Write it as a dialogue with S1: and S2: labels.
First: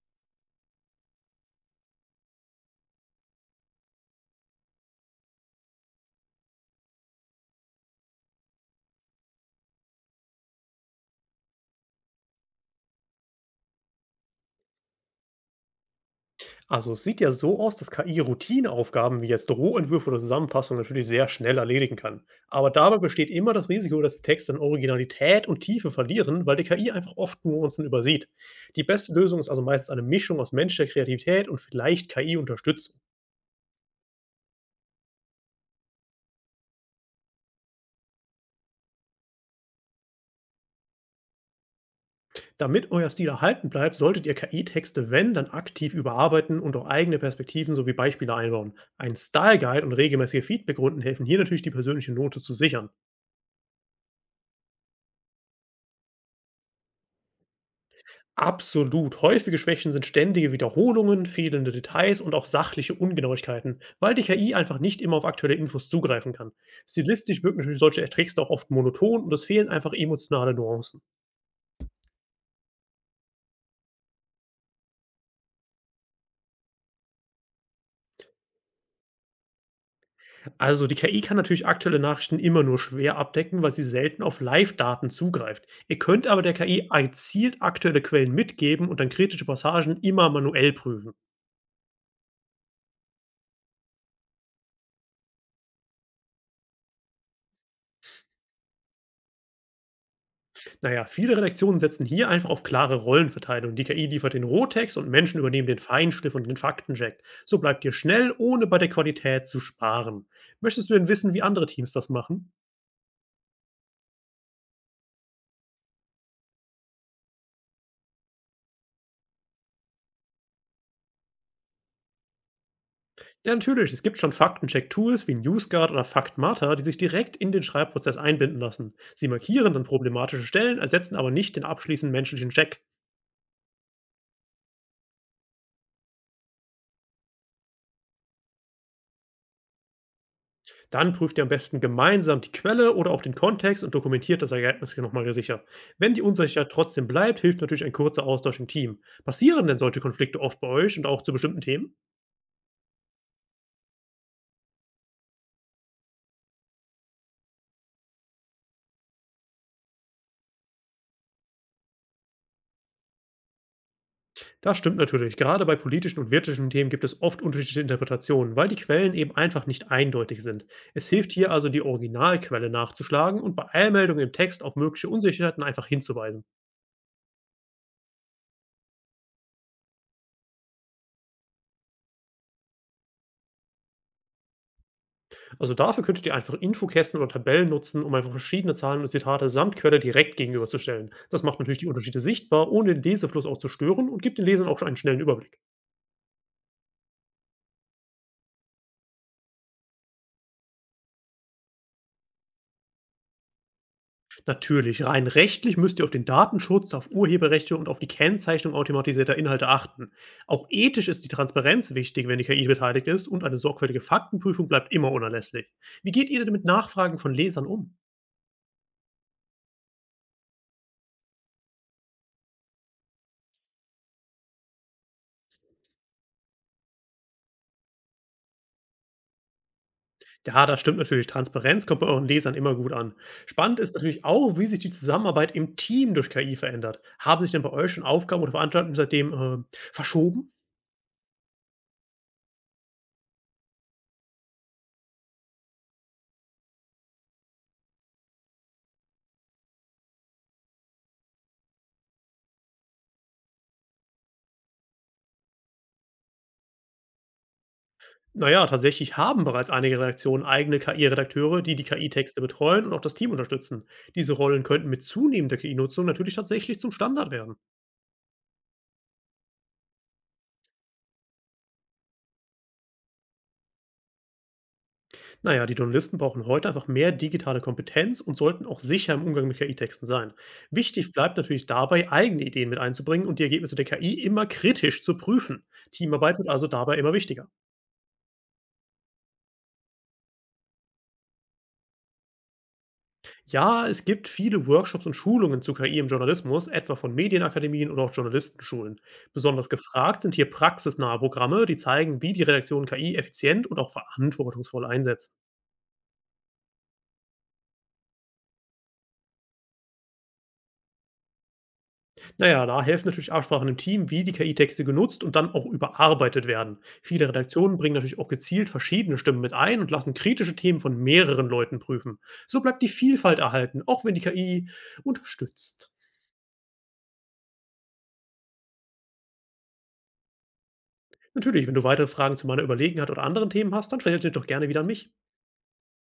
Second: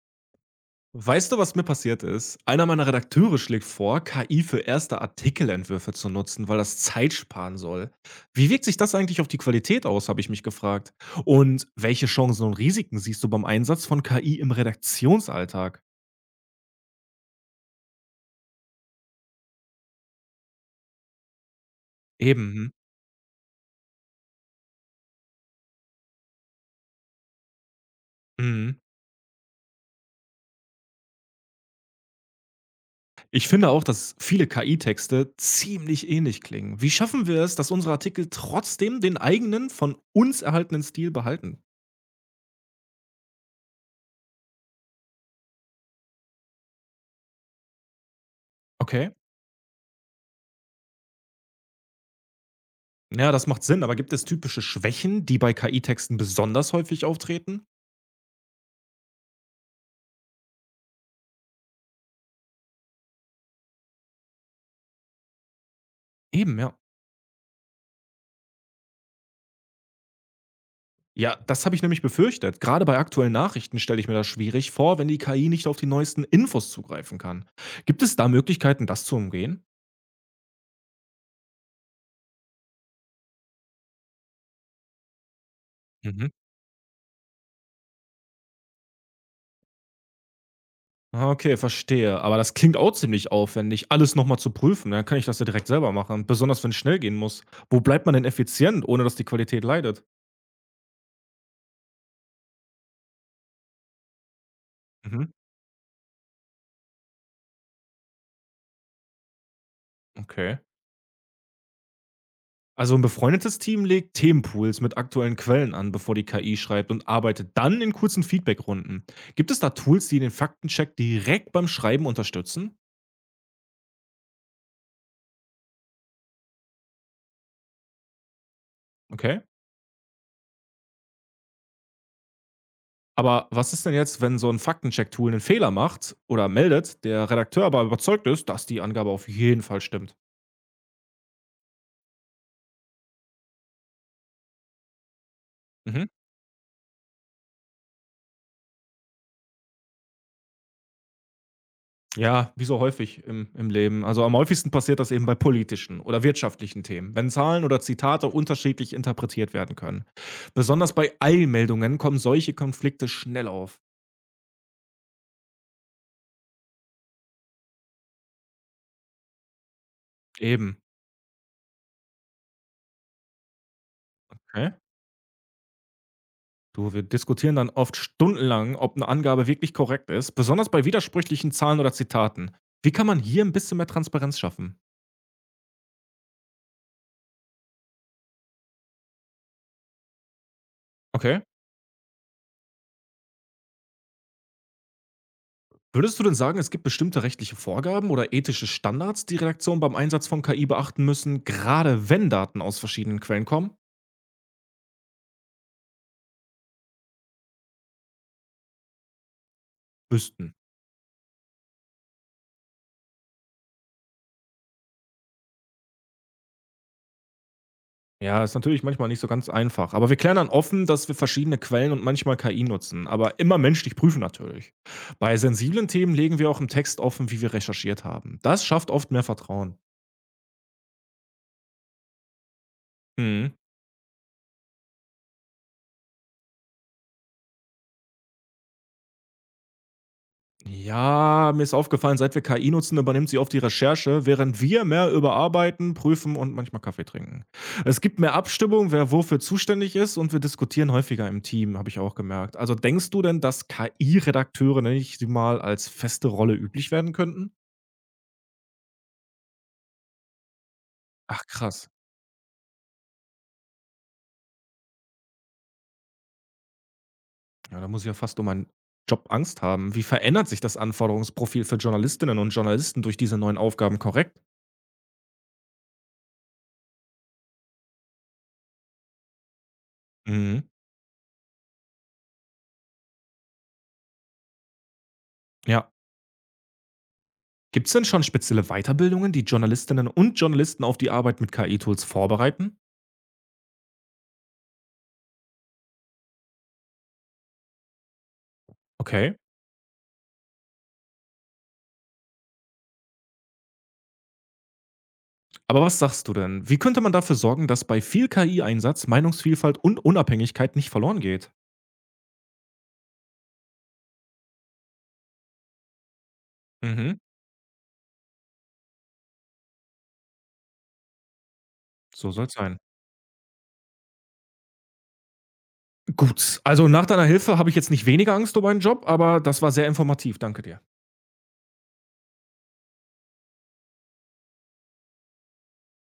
S1: Weißt du, was mir passiert ist? Einer meiner Redakteure schlägt vor, KI für erste Artikelentwürfe zu nutzen, weil das Zeit sparen soll. Wie wirkt sich das eigentlich auf die Qualität aus, habe ich mich gefragt. Und welche Chancen und Risiken siehst du beim Einsatz von KI im Redaktionsalltag?
S2: Also, es sieht ja so aus, dass KI Routineaufgaben wie jetzt Rohentwürfe oder Zusammenfassungen natürlich sehr schnell erledigen kann. Aber
S1: Eben.
S2: dabei besteht immer das Risiko, dass die Texte an Originalität und Tiefe verlieren, weil die KI einfach oft Nuancen übersieht.
S1: Hm. Mhm.
S2: Die beste Lösung ist also meistens eine Mischung aus menschlicher Kreativität und vielleicht KI-Unterstützung.
S1: Ich finde auch, dass viele KI-Texte ziemlich ähnlich klingen. Wie schaffen wir es, dass unsere Artikel trotzdem den eigenen, von uns erhaltenen Stil behalten?
S2: Damit euer Stil erhalten bleibt, solltet ihr KI-Texte, wenn, dann aktiv überarbeiten und auch eigene Perspektiven sowie Beispiele einbauen.
S1: Okay.
S2: Ein Style Guide und regelmäßige Feedbackrunden helfen hier natürlich, die persönliche Note zu sichern.
S1: Ja, das macht Sinn, aber gibt es typische Schwächen, die bei KI-Texten besonders häufig auftreten?
S2: Absolut. Häufige Schwächen sind ständige Wiederholungen, fehlende Details und auch sachliche Ungenauigkeiten, weil die KI einfach nicht immer auf aktuelle Infos zugreifen kann.
S1: Eben, ja.
S2: Stilistisch wirken natürlich solche Texte auch oft monoton und es fehlen einfach emotionale Nuancen.
S1: Ja, das habe ich nämlich befürchtet. Gerade bei aktuellen Nachrichten stelle ich mir das schwierig vor, wenn die KI nicht auf die neuesten Infos zugreifen kann. Gibt es da Möglichkeiten, das zu umgehen?
S2: Also die KI kann natürlich aktuelle Nachrichten immer nur schwer abdecken, weil sie selten auf Live-Daten zugreift. Ihr könnt
S1: Mhm.
S2: aber der KI gezielt aktuelle Quellen mitgeben und dann kritische Passagen immer manuell prüfen.
S1: Ah, okay, verstehe. Aber das klingt auch ziemlich aufwendig, alles nochmal zu prüfen. Dann kann ich das ja direkt selber machen, besonders wenn es schnell gehen muss. Wo bleibt man denn effizient, ohne dass die Qualität leidet?
S2: Naja, viele Redaktionen setzen hier einfach auf klare Rollenverteilung. Die KI liefert den Rohtext und
S1: Mhm,
S2: Menschen übernehmen den Feinschliff und den Faktencheck. So bleibt ihr schnell, ohne bei der Qualität zu sparen.
S1: okay.
S2: Möchtest du denn wissen, wie andere Teams das machen?
S1: Also ein befreundetes Team legt Themenpools mit aktuellen Quellen an, bevor die KI schreibt und arbeitet dann in kurzen Feedbackrunden. Gibt es da Tools, die den Faktencheck direkt beim Schreiben unterstützen?
S2: Ja, natürlich, es gibt schon Faktencheck-Tools wie NewsGuard oder FactMata, die sich direkt in den Schreibprozess einbinden lassen. Sie
S1: Okay.
S2: markieren dann problematische Stellen, ersetzen aber nicht den abschließenden menschlichen Check.
S1: Aber was ist denn jetzt, wenn so ein Faktencheck-Tool einen Fehler macht oder meldet, der Redakteur aber überzeugt ist, dass die Angabe auf jeden Fall stimmt?
S2: Dann prüft ihr am besten gemeinsam die Quelle oder auch den Kontext und dokumentiert das Ergebnis hier nochmal sicher.
S1: Mhm.
S2: Wenn die Unsicherheit trotzdem bleibt, hilft natürlich ein kurzer Austausch im Team. Passieren denn solche Konflikte oft bei euch und auch zu bestimmten Themen?
S1: Ja, wie so häufig im Leben. Also, am häufigsten passiert das eben bei politischen oder wirtschaftlichen Themen, wenn Zahlen oder Zitate unterschiedlich interpretiert werden können. Besonders bei Eilmeldungen kommen solche Konflikte schnell auf.
S2: Das stimmt natürlich. Gerade bei politischen und wirtschaftlichen Themen gibt es oft unterschiedliche Interpretationen, weil die Quellen eben einfach nicht eindeutig sind.
S1: Eben.
S2: Es hilft hier also, die Originalquelle nachzuschlagen und bei Eilmeldungen im Text
S1: Okay.
S2: auf mögliche Unsicherheiten einfach hinzuweisen.
S1: Du, wir diskutieren dann oft stundenlang, ob eine Angabe wirklich korrekt ist, besonders bei widersprüchlichen Zahlen oder Zitaten. Wie kann man hier ein bisschen mehr Transparenz schaffen?
S2: Also dafür könntet ihr einfach Infokästen oder Tabellen nutzen, um einfach verschiedene Zahlen und Zitate samt Quelle direkt gegenüberzustellen.
S1: Okay.
S2: Das macht natürlich die Unterschiede sichtbar, ohne den Lesefluss auch zu stören und gibt den Lesern auch schon einen schnellen Überblick.
S1: Würdest du denn sagen, es gibt bestimmte rechtliche Vorgaben oder ethische Standards, die Redaktionen beim Einsatz von KI beachten müssen, gerade wenn Daten aus verschiedenen Quellen kommen?
S2: Natürlich, rein rechtlich müsst ihr auf den Datenschutz, auf Urheberrechte und auf die Kennzeichnung automatisierter Inhalte achten.
S1: Wüssten.
S2: Auch ethisch ist die Transparenz wichtig, wenn die KI beteiligt ist, und eine sorgfältige Faktenprüfung bleibt immer unerlässlich. Wie geht ihr denn mit Nachfragen von Lesern um?
S1: Ja, ist natürlich manchmal nicht so ganz einfach. Aber wir klären dann offen, dass wir verschiedene Quellen und manchmal KI nutzen, aber immer menschlich prüfen natürlich. Bei sensiblen Themen legen wir auch im Text offen, wie wir recherchiert haben. Das schafft oft mehr Vertrauen.
S2: Ja, das stimmt natürlich. Transparenz kommt bei euren Lesern immer gut an.
S1: Mhm.
S2: Spannend ist natürlich auch, wie sich die Zusammenarbeit im Team durch KI verändert. Haben sich denn bei euch schon Aufgaben oder Verantwortungen seitdem verschoben?
S1: Ja, mir ist aufgefallen, seit wir KI nutzen, übernimmt sie oft die Recherche, während wir mehr überarbeiten, prüfen und manchmal Kaffee trinken. Es gibt mehr Abstimmung, wer wofür zuständig ist und wir diskutieren häufiger im Team, habe ich auch gemerkt. Also denkst du denn, dass KI-Redakteure nenne ich sie mal als feste Rolle üblich werden könnten?
S2: Naja, tatsächlich haben bereits einige Redaktionen eigene
S1: Ach
S2: KI-Redakteure, die die
S1: krass.
S2: KI-Texte betreuen und auch das Team unterstützen. Diese Rollen könnten mit zunehmender KI-Nutzung natürlich tatsächlich zum Standard werden.
S1: Ja, da muss ich ja fast um meinen Job Angst haben. Wie verändert sich das Anforderungsprofil für Journalistinnen und Journalisten durch diese neuen Aufgaben korrekt?
S2: Na ja, die Journalisten brauchen heute einfach mehr digitale Kompetenz und sollten auch sicher im Umgang mit KI-Texten sein.
S1: Mhm.
S2: Wichtig bleibt natürlich dabei, eigene Ideen mit einzubringen und die Ergebnisse der KI immer kritisch zu prüfen.
S1: Ja,
S2: Teamarbeit wird also dabei immer wichtiger.
S1: gibt es denn schon spezielle Weiterbildungen, die Journalistinnen und Journalisten auf die Arbeit mit KI-Tools vorbereiten?
S2: Ja, es gibt viele Workshops und Schulungen zu KI im Journalismus, etwa von Medienakademien oder auch Journalistenschulen.
S1: Okay.
S2: Besonders gefragt sind hier praxisnahe Programme, die zeigen, wie die Redaktion KI effizient und auch verantwortungsvoll einsetzt.
S1: Aber was sagst du denn? Wie könnte man dafür sorgen, dass bei viel KI-Einsatz Meinungsvielfalt und Unabhängigkeit nicht verloren geht?
S2: Na ja, da helfen natürlich Absprachen im Team, wie die KI-Texte genutzt und dann auch überarbeitet werden.
S1: Mhm.
S2: Viele Redaktionen bringen natürlich auch gezielt verschiedene Stimmen mit ein und lassen kritische Themen von mehreren Leuten prüfen.
S1: So soll's
S2: So
S1: sein.
S2: bleibt die Vielfalt erhalten, auch wenn die KI unterstützt.
S1: Gut, also nach deiner Hilfe habe ich jetzt nicht weniger Angst um meinen Job, aber das war sehr informativ. Danke dir.
S2: Natürlich, wenn du weitere Fragen zu meiner Überlegenheit oder anderen Themen hast, dann verhältst du dich doch gerne wieder an mich.